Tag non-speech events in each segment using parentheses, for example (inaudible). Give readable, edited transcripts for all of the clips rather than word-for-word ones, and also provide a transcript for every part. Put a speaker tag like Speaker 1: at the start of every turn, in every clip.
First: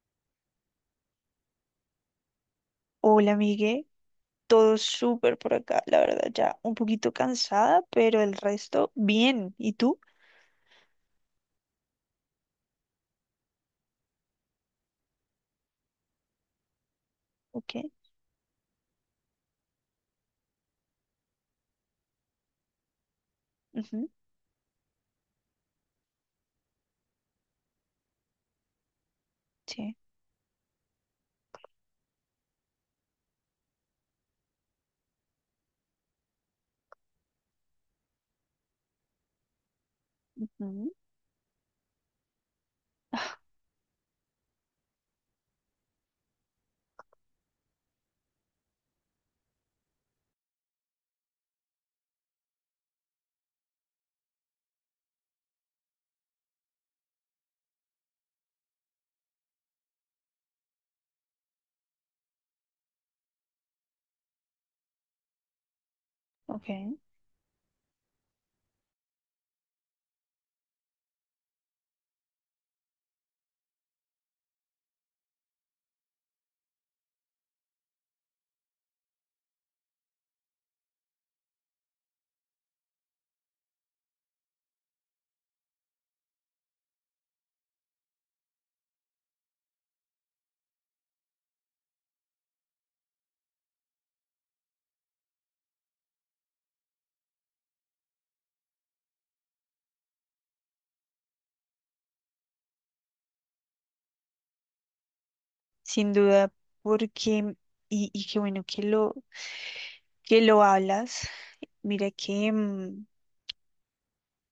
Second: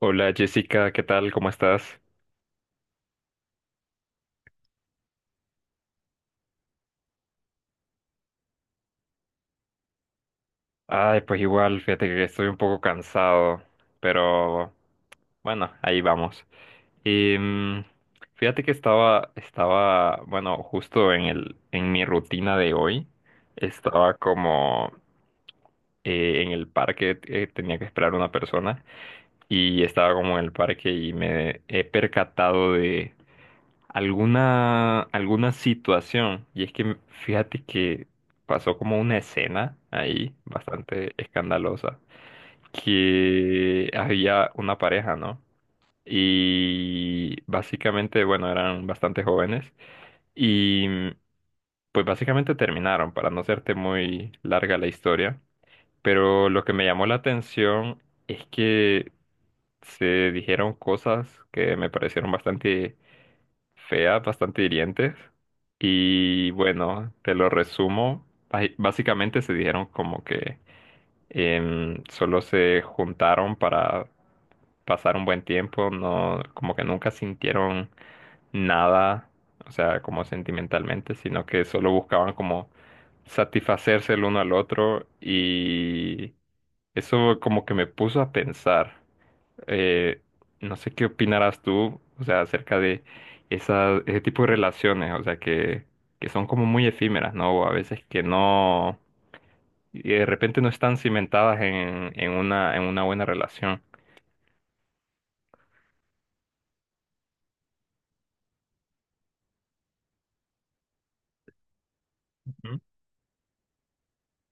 Speaker 1: Hola Jessica, ¿qué tal? ¿Cómo estás?
Speaker 2: Hola, Migue. Todo súper por acá, la verdad, ya un poquito cansada, pero el resto bien. ¿Y tú?
Speaker 1: Ay, pues igual, fíjate que estoy un poco cansado, pero bueno, ahí vamos. Y
Speaker 2: Ok.
Speaker 1: fíjate que estaba, bueno, justo en en mi rutina de hoy,
Speaker 2: Ujú.
Speaker 1: estaba como en el parque, tenía que esperar a una persona y
Speaker 2: Sí.
Speaker 1: estaba como en el parque y me he percatado alguna situación. Y es que fíjate que pasó como una escena ahí
Speaker 2: Ujú.
Speaker 1: bastante escandalosa, que había una pareja, ¿no? Y básicamente, bueno, eran bastante jóvenes y pues básicamente terminaron, para no hacerte muy larga la historia. Pero lo que me llamó la atención es que se dijeron cosas que me parecieron bastante feas, bastante hirientes. Y
Speaker 2: Ok.
Speaker 1: bueno, te lo resumo. Básicamente se dijeron como que solo se juntaron para pasar un buen tiempo, no, como que nunca sintieron nada, o sea, como sentimentalmente, sino que solo buscaban como satisfacerse el uno al otro y eso como que me puso a pensar. Eh, no sé qué opinarás tú, o sea, acerca de ese tipo de relaciones, o sea, que son como muy efímeras, ¿no? O a veces que no, y de repente no están cimentadas en una buena relación.
Speaker 2: Sin duda, porque, y qué bueno que que lo hablas. Mira que
Speaker 1: Ujú,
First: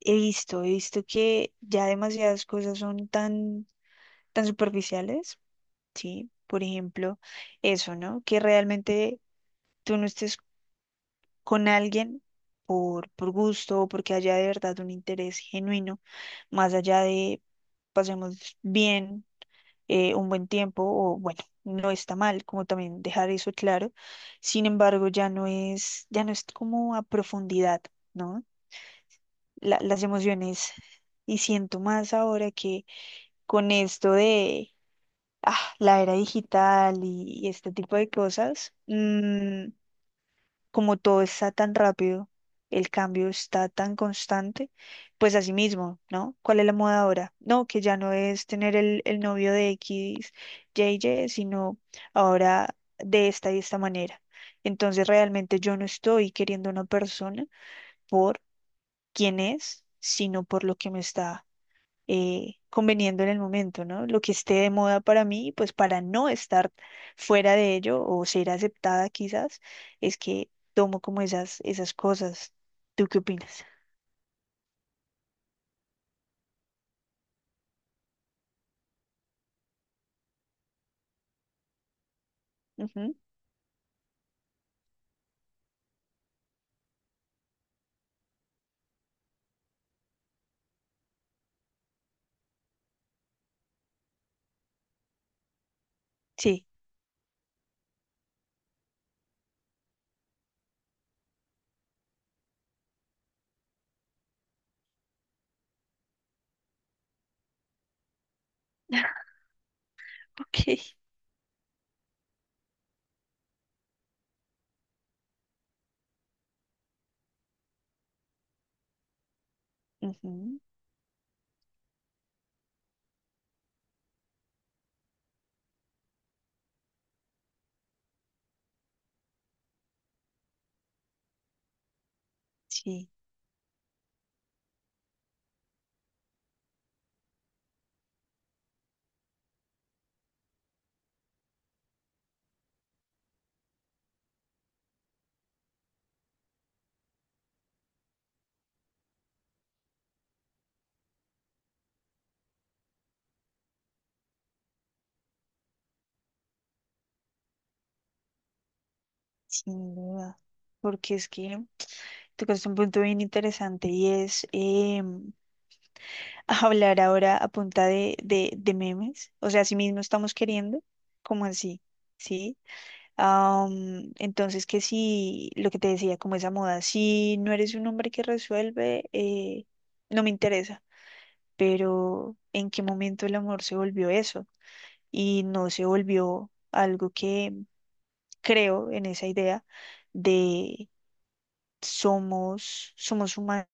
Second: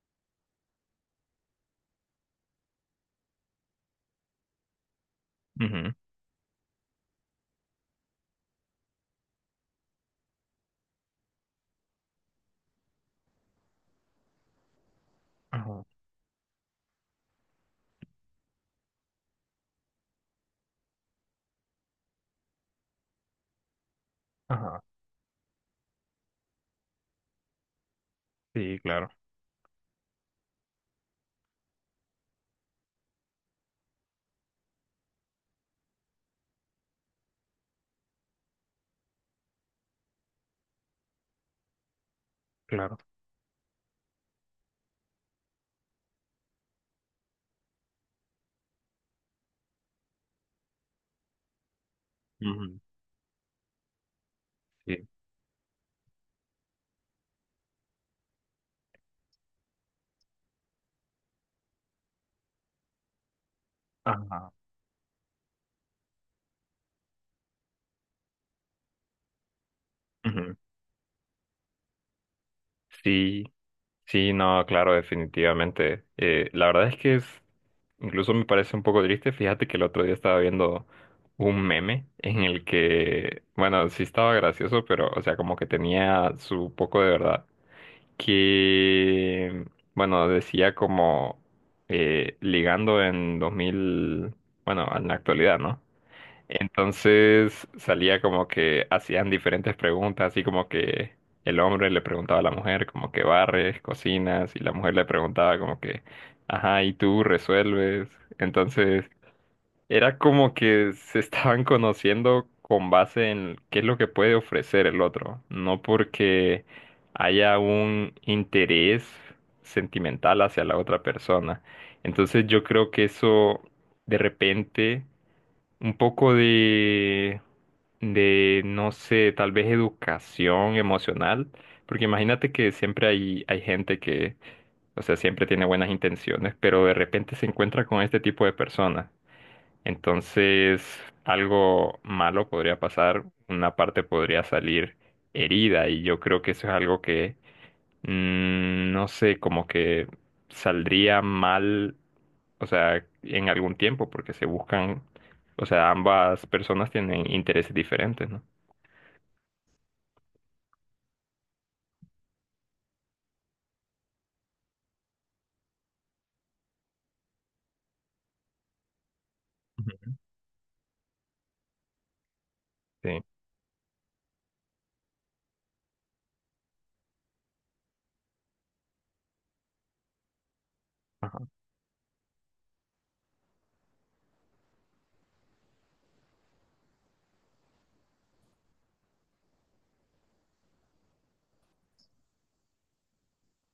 Speaker 2: he visto que ya demasiadas cosas son tan superficiales,
Speaker 1: ujú.
Speaker 2: ¿sí? Por ejemplo, eso, ¿no? Que realmente tú no estés con alguien por gusto o porque haya de verdad un interés
Speaker 1: Ajá,
Speaker 2: genuino, más allá de pasemos bien un buen tiempo o bueno, no está mal, como también dejar eso claro. Sin
Speaker 1: ajá,
Speaker 2: embargo, ya no es como a profundidad, ¿no?
Speaker 1: sí, claro,
Speaker 2: Las emociones y siento más ahora que con esto de la era digital y este tipo de cosas. Como todo está tan rápido, el
Speaker 1: claro.
Speaker 2: cambio está tan constante, pues así mismo, ¿no? ¿Cuál es la moda ahora? No, que ya no es tener el novio de X, JJ, sino ahora
Speaker 1: Ujú,
Speaker 2: de esta y esta manera. Entonces
Speaker 1: sí.
Speaker 2: realmente yo no estoy queriendo a una persona por quién es, sino por lo que me está conveniendo en el momento, ¿no? Lo que
Speaker 1: Ajá.
Speaker 2: esté de moda para mí, pues para no estar fuera de ello o ser aceptada quizás, es que
Speaker 1: Ujú.
Speaker 2: tomo como esas cosas. ¿Tú qué
Speaker 1: Sí.
Speaker 2: opinas?
Speaker 1: Sí, no, claro, definitivamente. La verdad es que es, incluso me parece un poco triste. Fíjate que el otro día estaba viendo un meme en el
Speaker 2: Ujú.
Speaker 1: que, bueno, sí estaba gracioso, pero, o sea, como que tenía su poco de verdad. Que, bueno, decía como ligando en 2000, bueno, en la actualidad, ¿no?
Speaker 2: Sí.
Speaker 1: Entonces salía como que hacían diferentes preguntas, así como que el hombre le preguntaba a la mujer como que barres, cocinas, y la mujer le preguntaba como que, ajá, ¿y tú resuelves? Entonces
Speaker 2: (laughs)
Speaker 1: era como
Speaker 2: Ok.
Speaker 1: que se (laughs) estaban conociendo con base en qué es lo que puede ofrecer el otro, no porque haya un interés sentimental
Speaker 2: Ujú.
Speaker 1: hacia la otra persona. Entonces yo creo que eso de repente un poco de, no sé, tal vez educación emocional, porque imagínate que siempre
Speaker 2: Sí,
Speaker 1: hay gente que, o sea, siempre tiene buenas intenciones, pero de repente se encuentra con este tipo de personas. Entonces, algo malo podría pasar, una parte podría salir herida, y yo creo que eso es algo que no sé, como que saldría mal, o sea, en algún tiempo, porque se buscan, o sea, ambas personas tienen intereses diferentes, ¿no?
Speaker 2: sin duda. Porque es que tocaste un punto bien interesante y es em, (laughs) hablar ahora a punta de memes. O sea, así mismo
Speaker 1: Ujú.
Speaker 2: estamos queriendo, como así, ¿sí?
Speaker 1: Sí,
Speaker 2: Am, entonces, que si lo que te decía, como esa moda, si no eres un hombre que resuelve, no me interesa.
Speaker 1: ajá,
Speaker 2: Pero ¿en qué momento el amor se volvió eso? Y no se volvió algo que creo en esa idea de somos humanos.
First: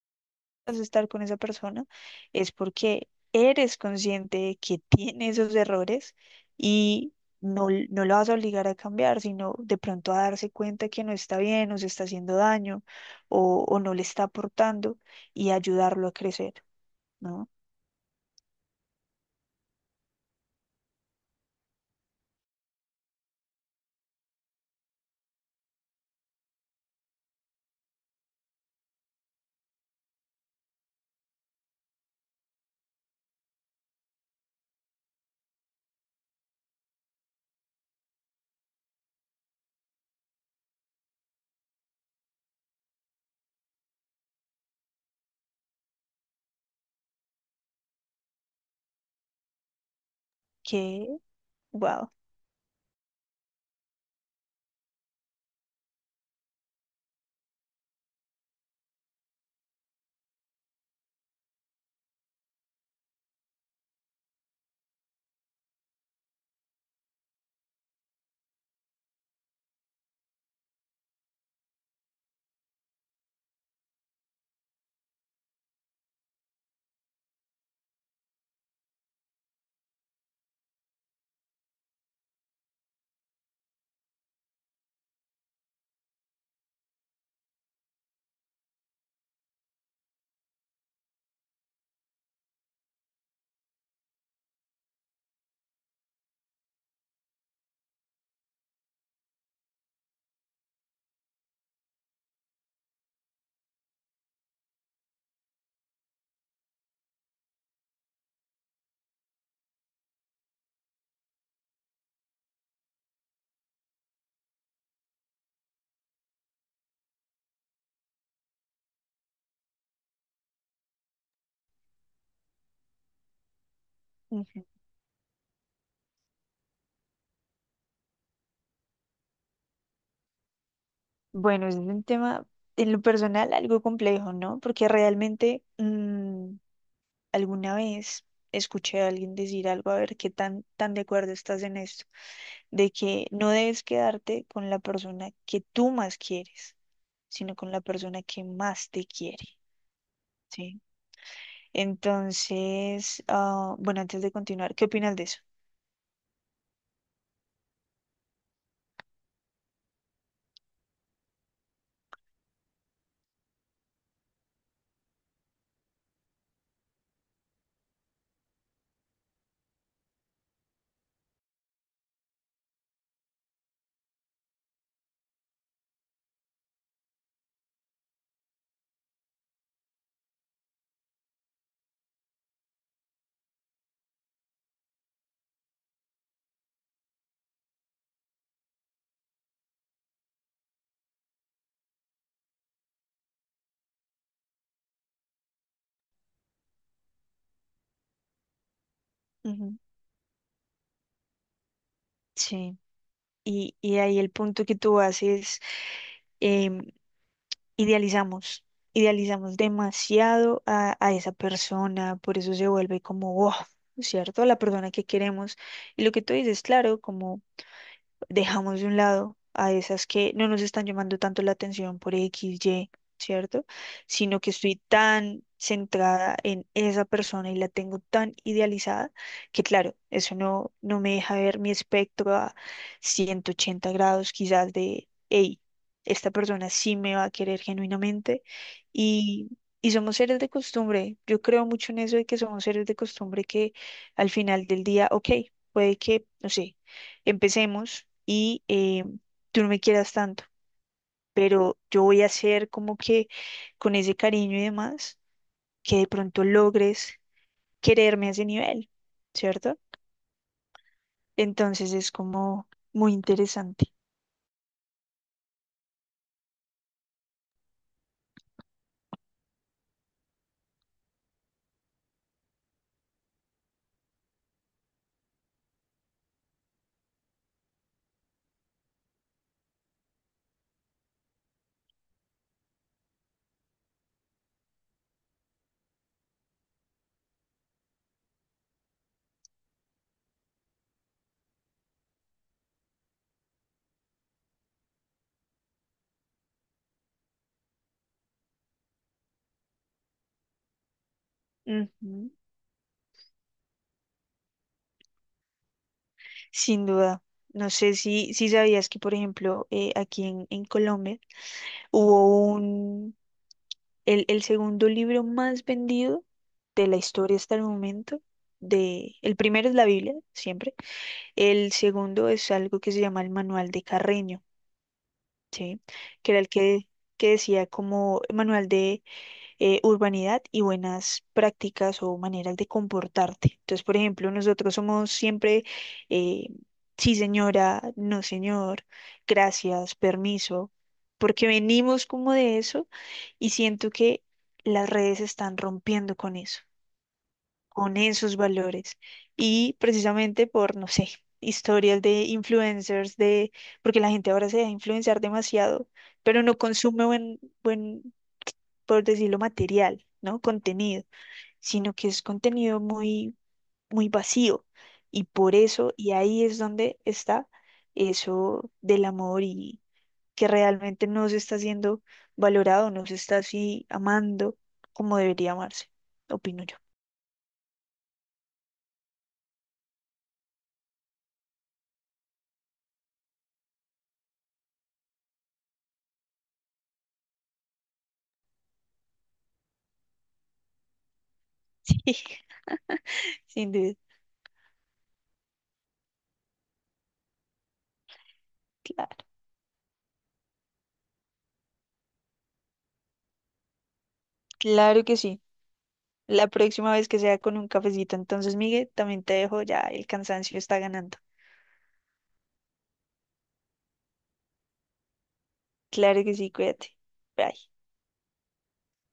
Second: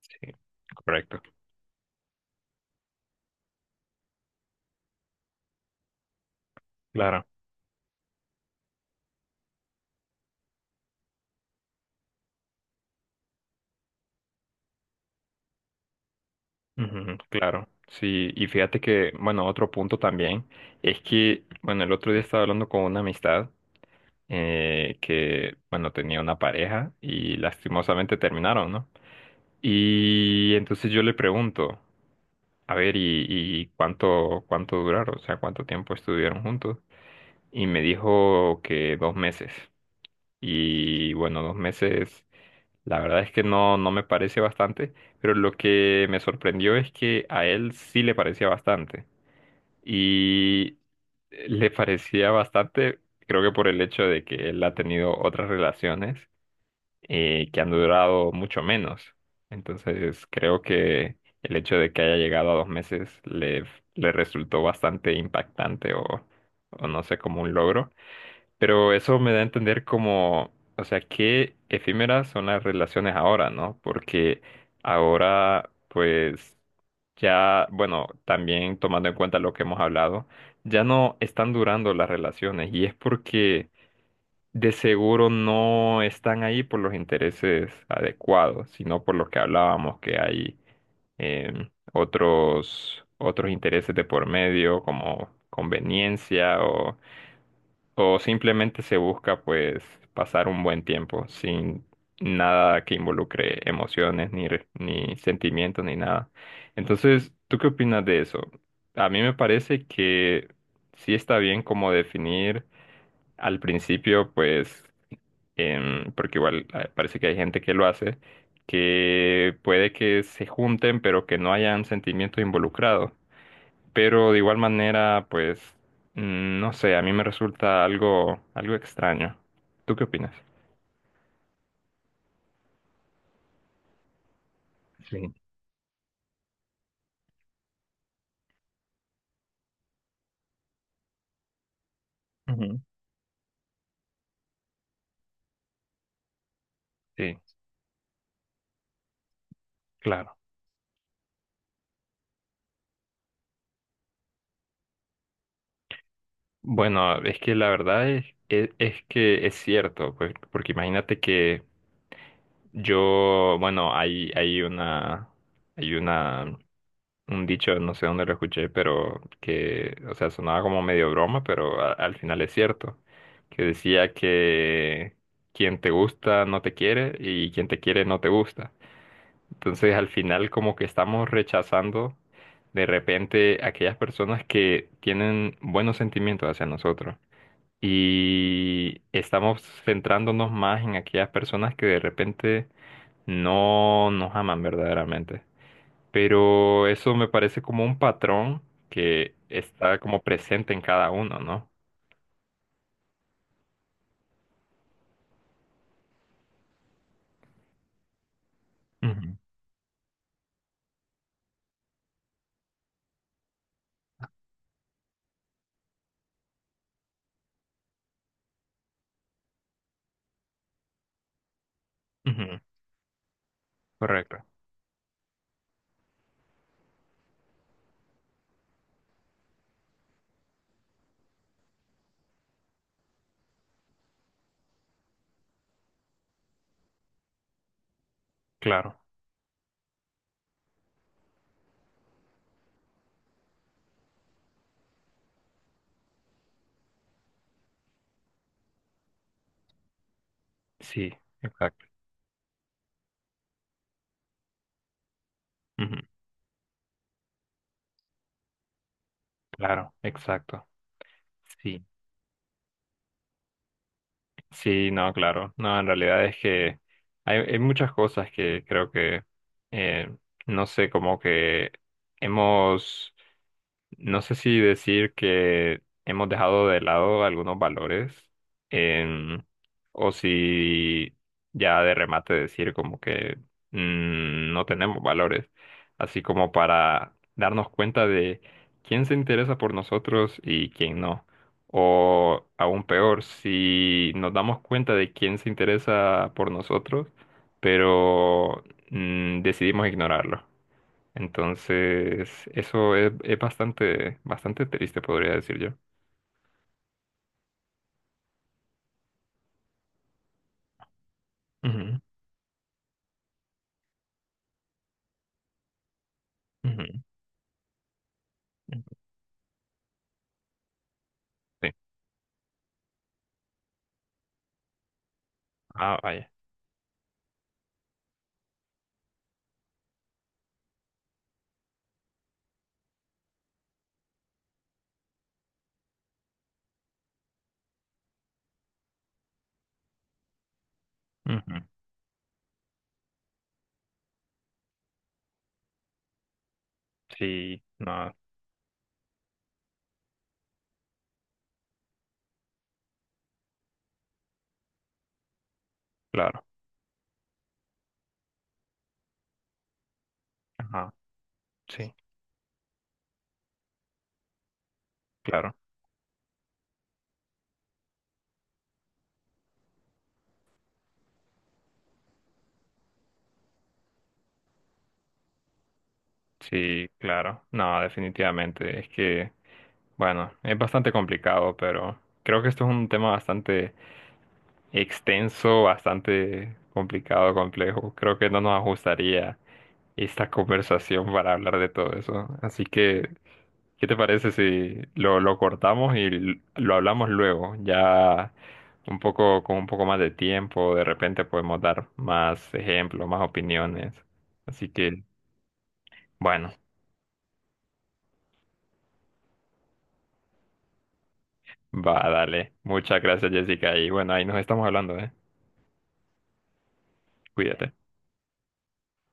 Speaker 1: sí,
Speaker 2: Estar
Speaker 1: correcto,
Speaker 2: con esa persona es porque eres consciente de que tiene esos errores y
Speaker 1: claro,
Speaker 2: no, no lo vas a obligar a cambiar, sino de pronto a darse cuenta que no está bien o se está haciendo daño o no le está aportando y ayudarlo a crecer,
Speaker 1: ujú,
Speaker 2: ¿no?
Speaker 1: claro, sí, y fíjate que, bueno, otro punto también es que, bueno, el otro día estaba hablando con una amistad, que, bueno, tenía una pareja y lastimosamente terminaron, ¿no? Y entonces yo le pregunto, a ver, ¿y cuánto duraron? O sea, ¿cuánto tiempo estuvieron juntos? Y me dijo que 2 meses. Y bueno, 2 meses, la verdad es que no, no me parece bastante, pero lo que me sorprendió es que a él sí le parecía bastante. Y
Speaker 2: Que,
Speaker 1: le
Speaker 2: wow.
Speaker 1: parecía bastante, creo que por el hecho de que él ha tenido otras relaciones y que han durado mucho menos. Entonces, creo que el hecho de que haya llegado a 2 meses le resultó bastante impactante o no sé, como un logro. Pero eso me da a entender como, o sea, qué efímeras son las relaciones ahora, ¿no? Porque ahora, pues, ya, bueno, también tomando en cuenta lo que hemos hablado, ya no están durando las relaciones y es porque de seguro no están ahí por los intereses adecuados, sino por lo que hablábamos, que hay otros intereses de por medio, como conveniencia o simplemente se busca pues pasar un buen tiempo sin nada que involucre emociones, ni sentimientos, ni nada. Entonces, ¿tú qué opinas de eso? A mí me parece que sí está bien como definir al principio, pues porque igual parece que hay gente que lo hace, que puede que se junten, pero que no hayan sentimientos involucrados. Pero de igual
Speaker 2: Ujú.
Speaker 1: manera, pues, no sé, a mí me resulta algo, algo extraño. ¿Tú qué opinas?
Speaker 2: Bueno, es un tema en lo personal algo complejo, ¿no? Porque
Speaker 1: Sí.
Speaker 2: realmente alguna vez escuché a alguien decir algo, a ver qué tan de acuerdo estás en esto,
Speaker 1: Ujú.
Speaker 2: de que no debes quedarte con la persona que tú más quieres,
Speaker 1: Sí.
Speaker 2: sino con la persona que más te quiere, ¿sí? Entonces, ah, bueno, antes de continuar, ¿qué opinas de eso?
Speaker 1: Bueno, es que la verdad es que es cierto, pues, porque imagínate que yo, bueno, hay una, un dicho, no sé dónde lo escuché, pero que, o sea, sonaba como medio broma, pero al final es cierto, que decía que quien te gusta no te quiere y quien te quiere no te gusta. Entonces al final como que estamos rechazando de repente aquellas personas que tienen buenos sentimientos hacia nosotros y estamos centrándonos más en aquellas personas que de repente no nos aman verdaderamente. Pero eso me parece como un patrón que
Speaker 2: Ujú.
Speaker 1: está como presente en cada uno, ¿no?
Speaker 2: Sí. Y ahí el punto que tú haces, em, idealizamos,
Speaker 1: Ujú,
Speaker 2: idealizamos demasiado a esa persona, por eso se vuelve como, wow, ¿cierto? La persona que queremos. Y lo que tú dices, claro, como dejamos de un lado a esas que no nos están llamando tanto la atención por X,
Speaker 1: ujú,
Speaker 2: Y, ¿cierto? Sino
Speaker 1: correcto,
Speaker 2: que estoy tan centrada en esa persona y la tengo tan idealizada que, claro, eso no, no me deja ver mi espectro a 180 grados quizás de, hey, esta persona sí me va a querer genuinamente
Speaker 1: claro,
Speaker 2: y Y somos seres de costumbre. Yo creo mucho en eso de que somos seres de costumbre que al final del día, ok, puede que, no sé, empecemos y tú no me quieras tanto,
Speaker 1: sí,
Speaker 2: pero
Speaker 1: exacto,
Speaker 2: yo voy a hacer como que con ese cariño y demás,
Speaker 1: ujú,
Speaker 2: que de pronto logres quererme a ese nivel, ¿cierto?
Speaker 1: claro, exacto, sí.
Speaker 2: Entonces es como muy interesante.
Speaker 1: Sí, no, claro. No, en realidad es que hay muchas cosas que creo que, eh, no sé, como que hemos, no sé si decir que hemos dejado de lado algunos valores, em, o si ya de remate decir como que no tenemos valores, así como para darnos cuenta de quién se interesa por nosotros y quién no. O aún peor, si nos damos cuenta de quién se interesa por nosotros, pero decidimos ignorarlo.
Speaker 2: Ujú.
Speaker 1: Entonces, eso es bastante, bastante triste, podría decir yo.
Speaker 2: Sin duda. No sé si sabías que, por ejemplo, aquí en Colombia
Speaker 1: Ujú,
Speaker 2: hubo un, el segundo libro más vendido
Speaker 1: ujú,
Speaker 2: de la historia hasta el momento.
Speaker 1: ujú.
Speaker 2: De, el primero es la Biblia, siempre.
Speaker 1: Sí.
Speaker 2: El segundo es algo que se llama el manual de Carreño, ¿sí?
Speaker 1: Ah, vaya.
Speaker 2: Que era el que decía como manual de urbanidad y buenas prácticas o maneras de comportarte. Entonces, por ejemplo, nosotros somos siempre, eh, sí señora, no señor, gracias, permiso, porque
Speaker 1: Ujú.
Speaker 2: venimos como de eso y siento que las redes están rompiendo con eso
Speaker 1: Sí,
Speaker 2: con
Speaker 1: no,
Speaker 2: esos valores. Y precisamente por, no sé, historias de influencers, de, porque la gente ahora se deja influenciar demasiado, pero
Speaker 1: claro.
Speaker 2: no consume buen, por decirlo, material, ¿no?
Speaker 1: Ajá,
Speaker 2: Contenido,
Speaker 1: sí,
Speaker 2: sino que es contenido muy vacío. Y por
Speaker 1: claro,
Speaker 2: eso, y ahí es donde está eso del amor y que realmente no se está siendo valorado, no se está así amando como debería amarse, opino yo.
Speaker 1: sí, claro. No, definitivamente. Es que, bueno, es bastante complicado, pero creo que esto es un tema bastante extenso, bastante complicado, complejo. Creo que no nos ajustaría esta (laughs) conversación para hablar de todo eso.
Speaker 2: (laughs)
Speaker 1: Así que
Speaker 2: Sin
Speaker 1: ¿qué te
Speaker 2: duda.
Speaker 1: parece si lo cortamos y lo hablamos luego? Ya un
Speaker 2: Claro.
Speaker 1: poco, con un poco más de tiempo, de repente podemos dar más ejemplos, más opiniones. Así que,
Speaker 2: Claro que sí. La
Speaker 1: bueno,
Speaker 2: próxima vez que sea con un cafecito. Entonces, Miguel, también te dejo, ya el cansancio está ganando.
Speaker 1: va, dale. Muchas gracias, Jessica. Y bueno, ahí nos estamos hablando, ¿eh?
Speaker 2: Claro que sí, cuídate. Bye.
Speaker 1: Cuídate.